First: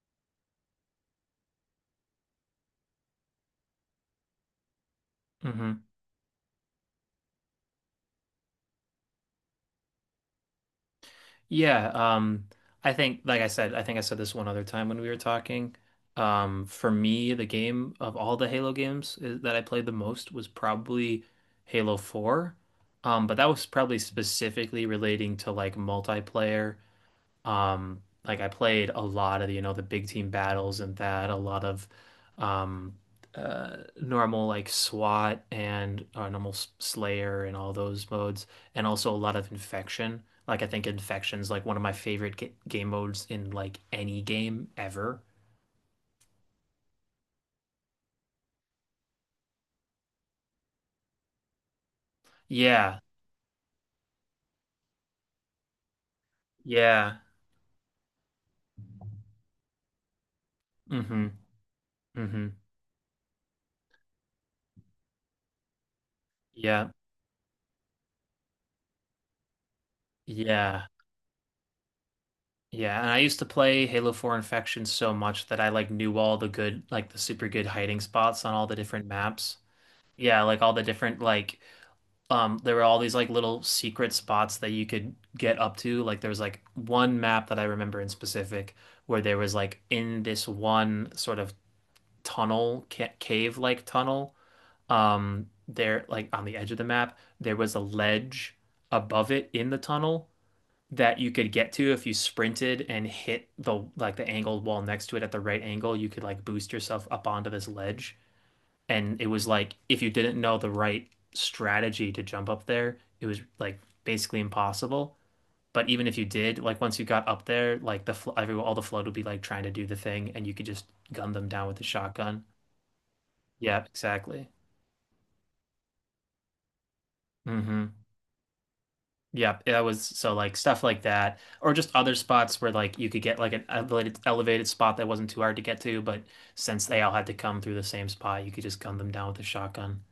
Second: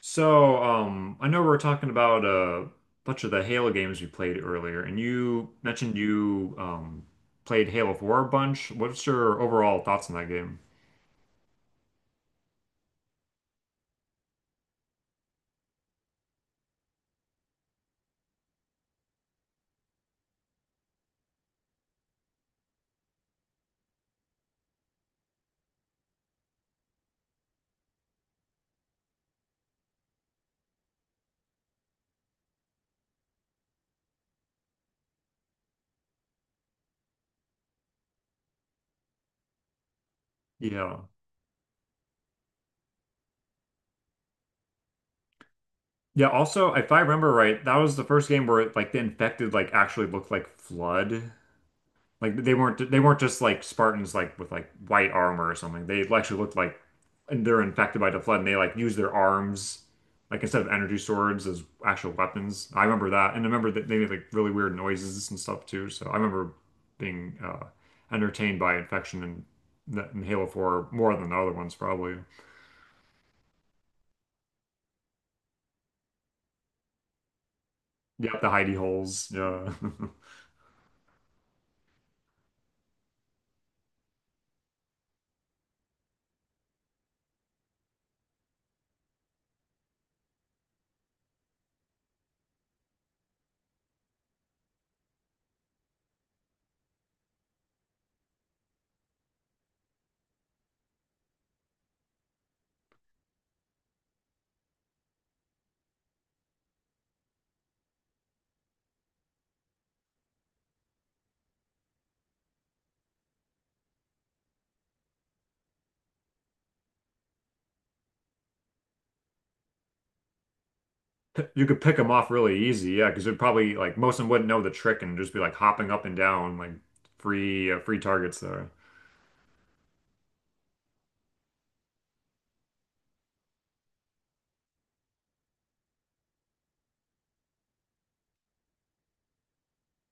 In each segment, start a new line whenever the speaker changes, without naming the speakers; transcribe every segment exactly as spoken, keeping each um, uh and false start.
So, um, I know we were talking about a bunch of the Halo games we played earlier, and you
hmm
mentioned you um, played Halo four a bunch. What's your overall thoughts on that game?
Yeah, um, I think, like I said, I think I said this one other time when we were talking. Um, for me, the game of all the Halo games is, that I played the most was probably Halo four. Um, but that was probably specifically relating to like multiplayer. Um, like I played a lot of, you know, the big team battles and that, a lot of um uh normal like SWAT and uh, normal S- Slayer and all those modes, and also a lot of Infection. Like I think
Yeah.
Infection's like one of my favorite ga game modes in like any game ever.
Yeah, also, if I remember right, that was the first game where like the infected like actually looked like Flood. Like they weren't they
Yeah.
weren't just like Spartans like with like white armor or something. They actually looked like
Yeah.
and they're infected by the flood, and they like use their arms like instead of energy
Mm-hmm.
swords as actual
Mm-hmm.
weapons. I remember that, and I remember that they made like really weird noises and stuff too. So I remember
Yeah.
being uh entertained by infection and that in Halo
Yeah.
four more than the other ones probably.
Yeah, and I used to play Halo four Infection so much that I like knew all the good, like the super good hiding
Yeah,
spots
the
on all the
hidey
different
holes.
maps.
Yeah.
Yeah, like all the different like um there were all these like little secret spots that you could get up to. Like there was like one map that I remember in specific where there was like in this one sort of tunnel ca cave-like tunnel. Um there like on the edge of the map there was a ledge above it in the tunnel that you could get to if you sprinted and hit the like the angled wall next to it at the right angle. You could like boost yourself up onto this ledge. And it was like if you didn't know the right strategy to jump up there, it was like basically impossible. But even if you did, like once you got up there, like the fl every all the flood would be like trying to do the thing, and you could just gun them
You
down with
could
the
pick them off
shotgun.
really easy, yeah, because it'd probably
Yeah,
like most of them wouldn't
exactly.
know the trick and just be like hopping up and down like free uh,
Mm-hmm.
free targets there.
Yep, that was, so like stuff like that, or just other spots where like you could get like an elevated elevated spot that wasn't too hard to get to, but since they all had to come through the same spot, you could just gun them down with a shotgun,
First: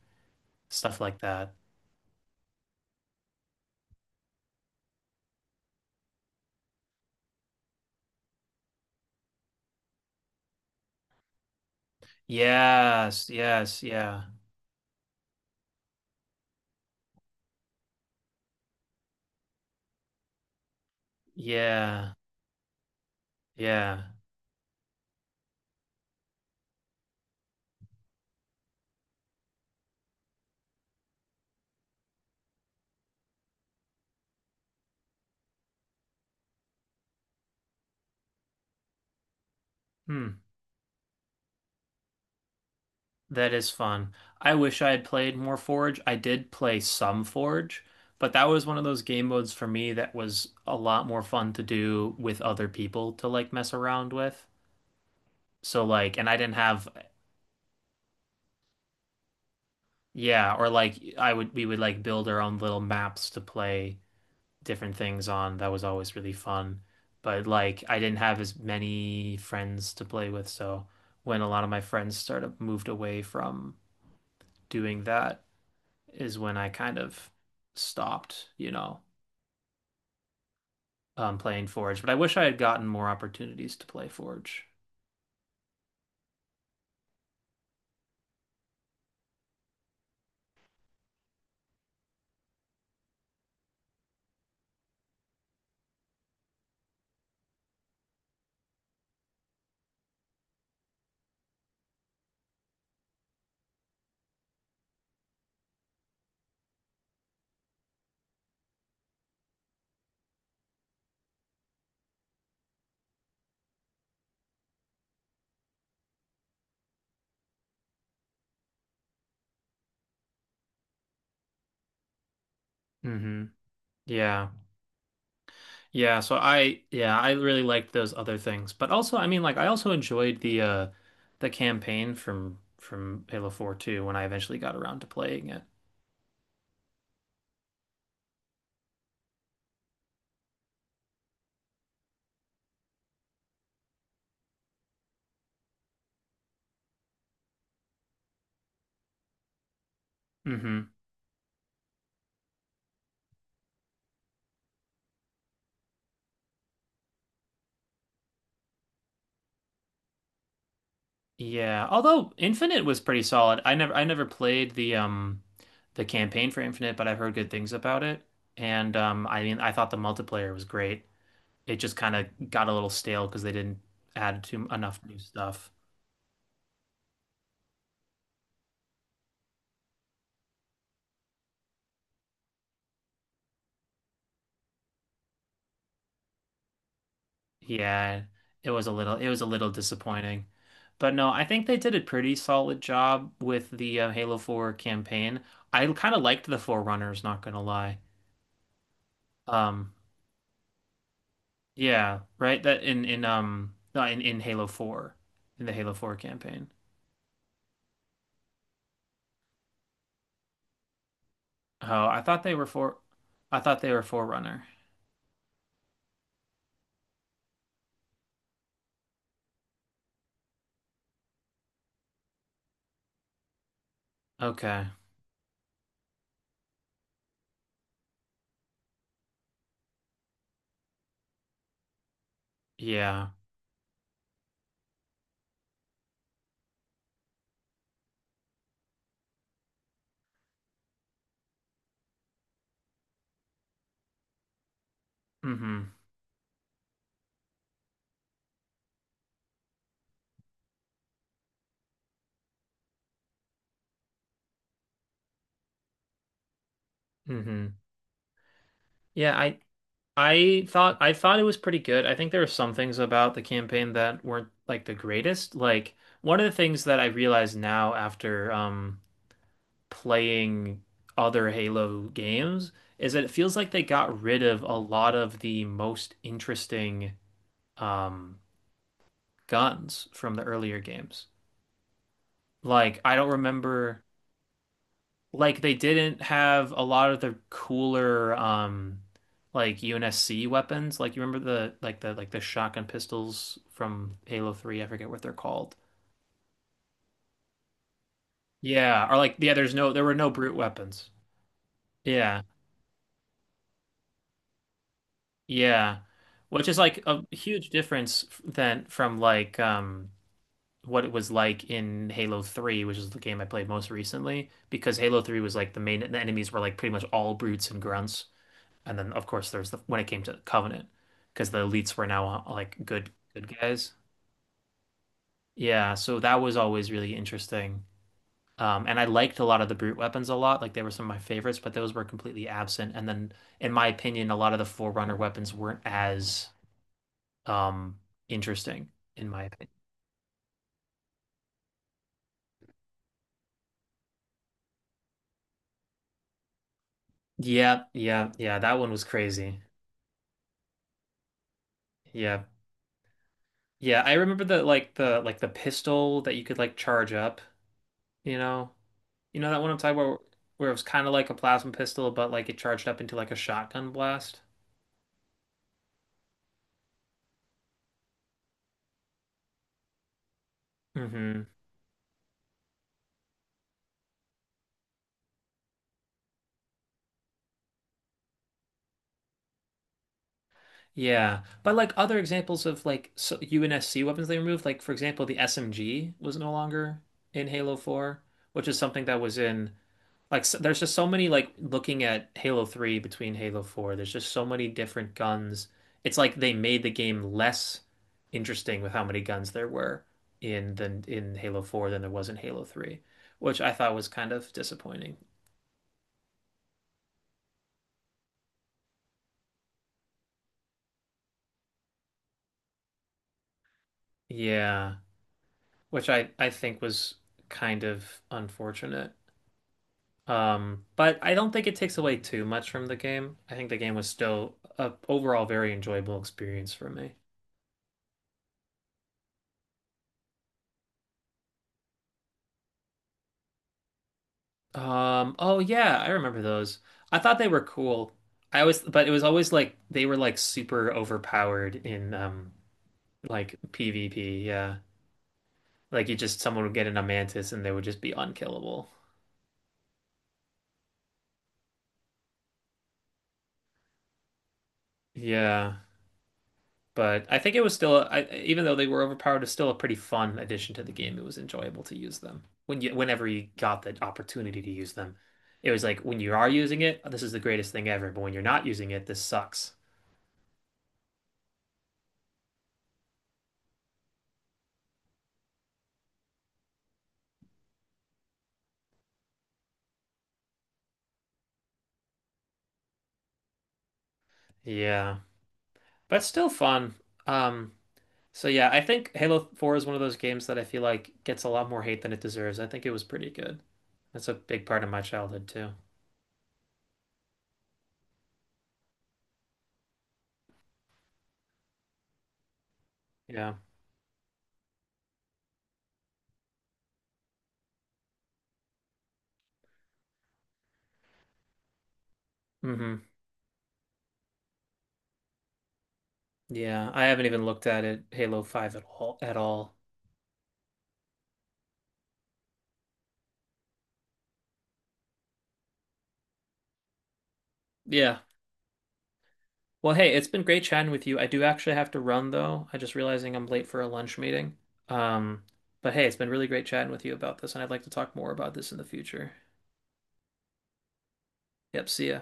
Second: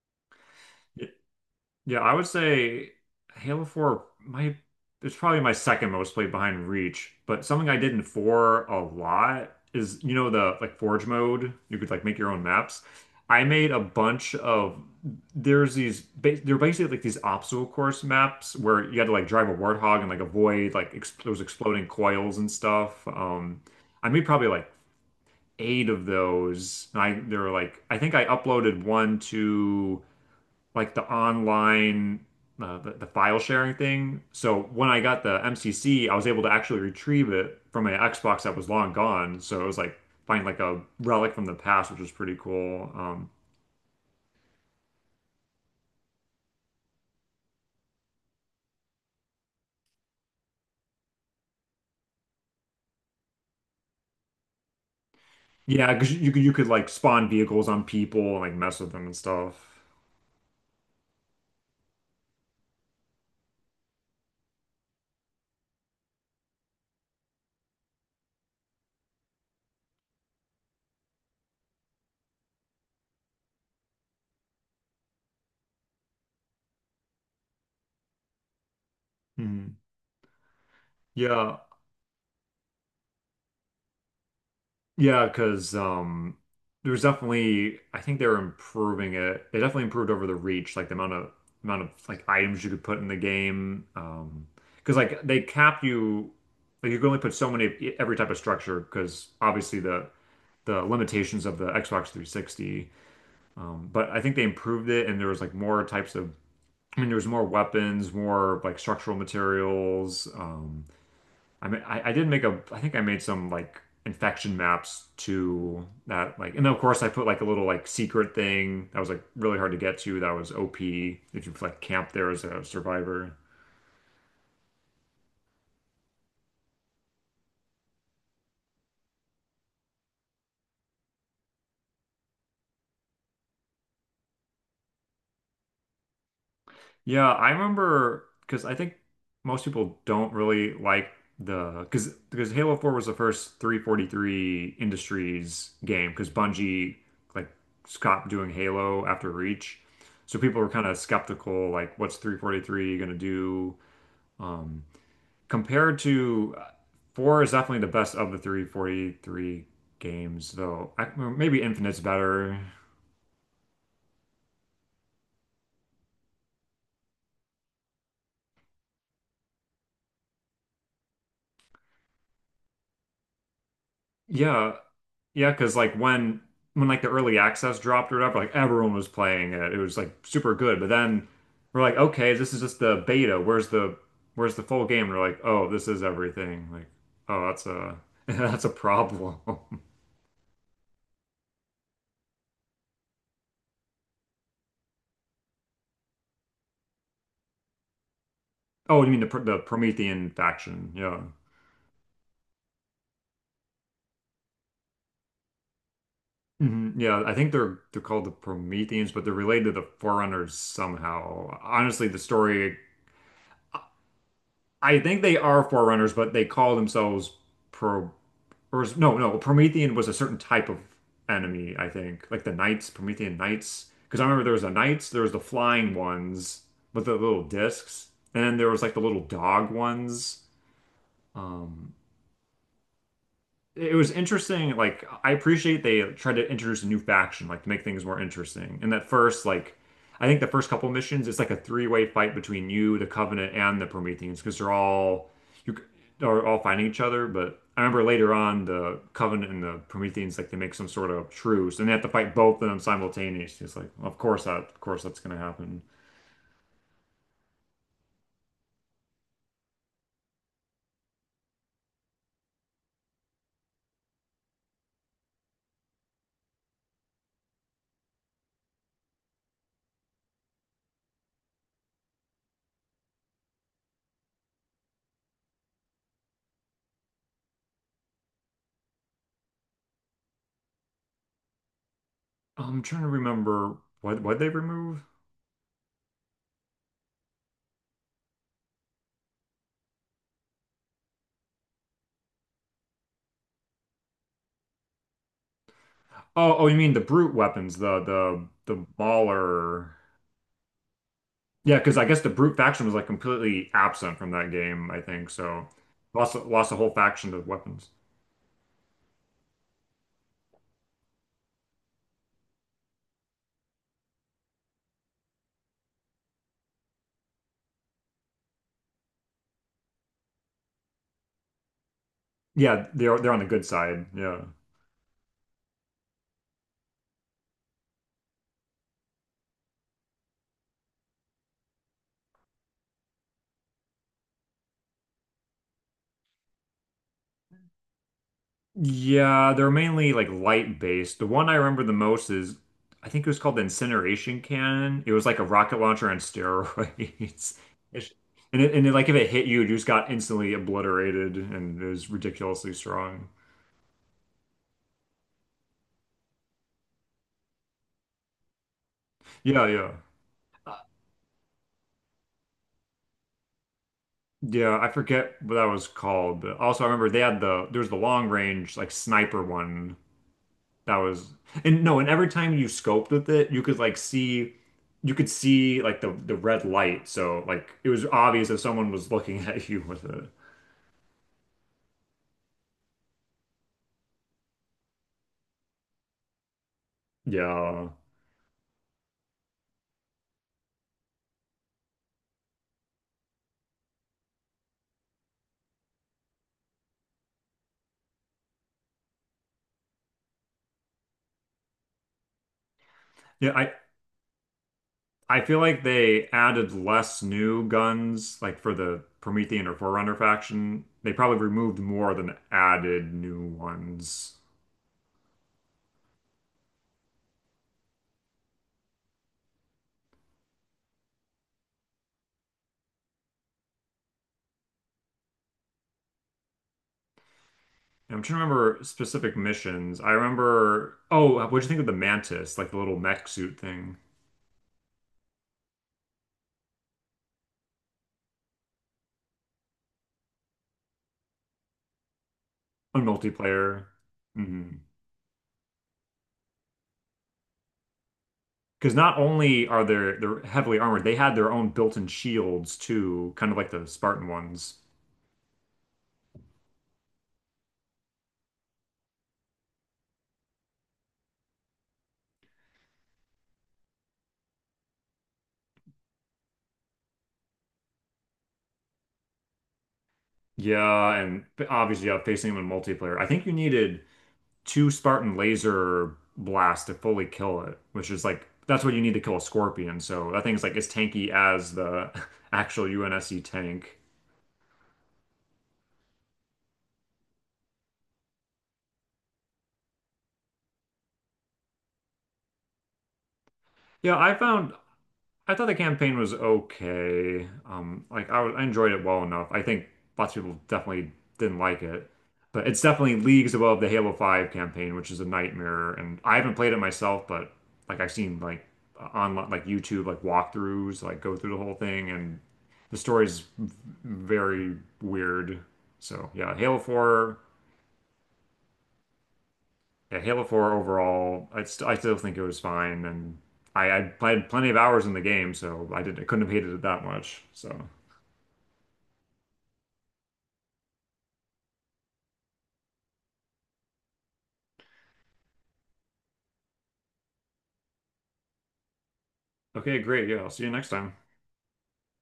stuff
Yeah,
like that.
yeah, I would say Halo four my it's probably my second most played behind Reach, but something I did in four a lot is you know the like Forge mode, you could like make your own maps.
Yes,
I made a
yes, yeah.
bunch of there's these ba- they're basically like these obstacle course maps where you had to like drive a warthog and like avoid like ex those exploding
Yeah,
coils and stuff. Um
yeah.
I made probably like eight of those. And I they're like I think I uploaded one to like the online uh, the, the file sharing thing. So when I got the M C C, I was able to actually retrieve it from an Xbox that was long gone. So it was like
Hmm.
find like a relic from the past, which was pretty cool. Um,
That is fun. I wish I had played more Forge. I did play some Forge, but that was one of those game modes for me that was a lot more fun to do with other people to like mess around with. So
yeah, because
like, and
you
I
could you
didn't
could
have,
like spawn vehicles on people and like mess with them and stuff.
yeah, or like I would, we would like build our own little maps to play different things on. That was always really fun. But like I didn't have as many friends to play with, so when a lot of my friends started moved away from doing that is when I kind of stopped, you know,
Mhm.
um,
Yeah.
playing Forge. But I wish I had gotten more opportunities to play Forge.
Yeah, because um, there was definitely I think they were improving it. They definitely improved over the Reach, like the amount of amount of like items you could put in the game. Um, because like they cap you, like you can only put so many of e- every type of structure. Because obviously the the limitations of the Xbox three sixty. Um, but I think they improved it, and there was like more types of. I mean, there was more weapons, more like structural materials. Um, I mean, I, I did make a, I think I made some like infection maps to that, like, and then of course I put like a little like secret thing that was like really hard to get to. That was O P if you like camp there as a survivor.
hmm Yeah. Yeah. So I, yeah, I really liked those other things. But also, I mean, like, I also enjoyed the, uh, the campaign from, from Halo four too when I eventually got around to playing it.
Yeah, I remember because I think most people don't really like the because because Halo four was the first three forty-three Industries game, because Bungie like stopped doing Halo after Reach. So people were kind
hmm
of skeptical, like, what's three forty-three gonna do? Um, compared to uh, four is definitely the best of the three forty-three games, though. I, well, maybe
Yeah.
Infinite's
Although
better.
Infinite was pretty solid. I never, I never played the, um, the campaign for Infinite, but I've heard good things about it. And, um, I mean, I thought the multiplayer was great. It just kind of got a little stale because they didn't add too
Yeah,
enough new
yeah,
stuff.
because like when when like the early access dropped or whatever, like everyone was playing it. It was like super good. But then we're like, okay, this is just the beta. Where's the where's the full game? And we're like, oh, this is everything. Like, oh, that's a
Yeah,
that's a
it was a little, it
problem.
was a little disappointing. But no, I think they did a pretty solid job with the uh, Halo four campaign. I kind of liked the Forerunners, not gonna lie.
Oh, you mean the Pr- the
Um,
Promethean faction? Yeah.
yeah, right? That in in um no, in in Halo four, in the Halo four campaign.
Hmm, yeah, I think they're they're called the Prometheans, but they're related to the Forerunners somehow. Honestly,
Oh,
the
I thought they were
story,
for I thought they were Forerunner.
I think they are Forerunners, but they call themselves Pro or is- no, no, Promethean was a certain type of enemy, I think. Like the Knights, Promethean Knights. Because I remember there was the
Okay.
Knights, there was the flying ones with the little discs, and then there was like the little dog ones. Um,
Yeah.
it was interesting. Like I appreciate they tried to introduce a new faction, like to make things more interesting. And that first, like I think the first couple missions, it's like a three-way fight between you, the Covenant, and the Prometheans, because they're all you
Mm-hmm.
are all fighting each other. But I remember later on, the Covenant and the Prometheans, like they make some sort of truce, and they have to fight both of them simultaneously. It's like, of course that, of course that's gonna happen.
Mm-hmm. Yeah, I I thought, I thought it was pretty good. I think there were some things about the campaign that weren't like the greatest. Like one of the things that I realize now after um playing other Halo games is that it feels like they got rid of a lot of the most interesting um guns from the earlier games.
I'm
Like
trying to
I don't
remember
remember,
what what they remove.
like they didn't have a lot of the cooler um like U N S C weapons. Like you remember the like the like the shotgun pistols from Halo three, I forget what they're called.
Oh, oh, you mean the brute weapons, the the the
Yeah, or like yeah, there's
Mauler.
no, there were no brute weapons.
Yeah, because I guess the
Yeah.
brute faction was like completely absent from that game, I think. So
Yeah.
lost
Which
lost a
is
whole
like a
faction to
huge
weapons.
difference f- than from like um what it was like in Halo three, which is the game I played most recently, because Halo three was like the main the enemies were like pretty much all brutes and grunts. And then of course there's the, when it came to Covenant, because the elites were now uh, like
Yeah,
good,
they're they're on the
good
good
guys.
side. Yeah.
Yeah, so that was always really interesting. Um, and I liked a lot of the brute weapons a lot. Like they were some of my favorites, but those were completely absent. And then, in my opinion, a lot of the Forerunner weapons weren't as um, interesting, in my
Yeah,
opinion.
they're mainly like light based. The one I remember the most is I think it was called the incineration cannon. It was like a rocket launcher on steroids.
Yeah,
It's-
yeah, yeah.
And it,
That
and
one
it,
was
like if it hit you,
crazy.
you just got instantly obliterated, and it was
Yeah,
ridiculously strong.
yeah. I remember the like the like the pistol that you could like charge up. You know, you know that
Yeah,
one I'm
yeah.
talking about, where it was kind of like a plasma pistol, but like it charged up into like a shotgun blast.
Yeah, I forget what that was called, but also I remember they had the there was the long range like sniper one that was
hmm
and no, and every time you scoped with it, you could like see you could see like the the red light, so like it was obvious if someone was looking at you with it.
Yeah, but like other examples of like so U N S C weapons they removed, like for example, the S M G was no longer in Halo
Yeah.
four, which is something that was in. Like so, there's just so many, like looking at Halo three between Halo four, there's just so many different guns. It's like they made the game less interesting with how many guns there were in than in Halo four than there was in Halo three,
Yeah,
which I
I
thought was kind of disappointing.
I feel like they added less new guns like for the Promethean or Forerunner faction. They probably removed more than added new ones.
Yeah, which I I think was kind of unfortunate. Um, but I don't think it takes away too much from the game. I think the game was still a overall very enjoyable experience for me.
I'm trying to remember specific missions. I remember. Oh, what'd you think of the Mantis, like the little mech suit thing
Um, oh yeah, I remember those. I thought they were cool. I always, but it was always like they were like super overpowered in um
on
like
multiplayer?
PvP,
Mm-hmm.
yeah. Like you just, someone would get in a mantis and they would just be unkillable.
Because not only are they they're heavily armored, they had their own built-in shields too, kind of like the Spartan ones.
Yeah. But I think it was still, I, even though they were overpowered, it's still a pretty fun addition to the game. It was enjoyable to use them. When you whenever you got the opportunity to use them. It was like when you are using it, this is the greatest thing ever, but when you're not using it, this sucks.
Yeah, and obviously, yeah, facing them in multiplayer. I think you needed two Spartan laser blasts to fully kill it, which is like that's what you need to kill a Scorpion. So that thing's like as tanky as the actual U N S C tank.
Yeah. But still fun. Um So yeah, I think Halo four is one of those games that I feel like gets a lot more hate than it deserves. I think it was pretty good.
Yeah,
That's
I
a big
found
part of my childhood
I thought
too.
the campaign was okay. Um, like I, I enjoyed it well enough. I think lots of people definitely didn't like it, but it's definitely leagues
Yeah.
above the Halo five campaign, which is a nightmare. And I haven't played it myself, but like I've seen like on like YouTube like walkthroughs, like go through the whole thing, and the
hmm
story's very weird. So yeah, Halo
Yeah, I haven't
four.
even looked at it, Halo five at all at all.
Yeah, Halo four overall, I st I still think it was fine, and I, I played plenty of hours in the game, so I didn't I couldn't have hated it that much. So
Yeah. Well, hey, it's been great chatting with you. I do actually have to run though. I just realizing I'm late for a lunch meeting. Um, but hey, it's been really great chatting with you about this, and I'd like to talk more about this in the future.
okay, great. Yeah, I'll see you next time.
Yep, see ya.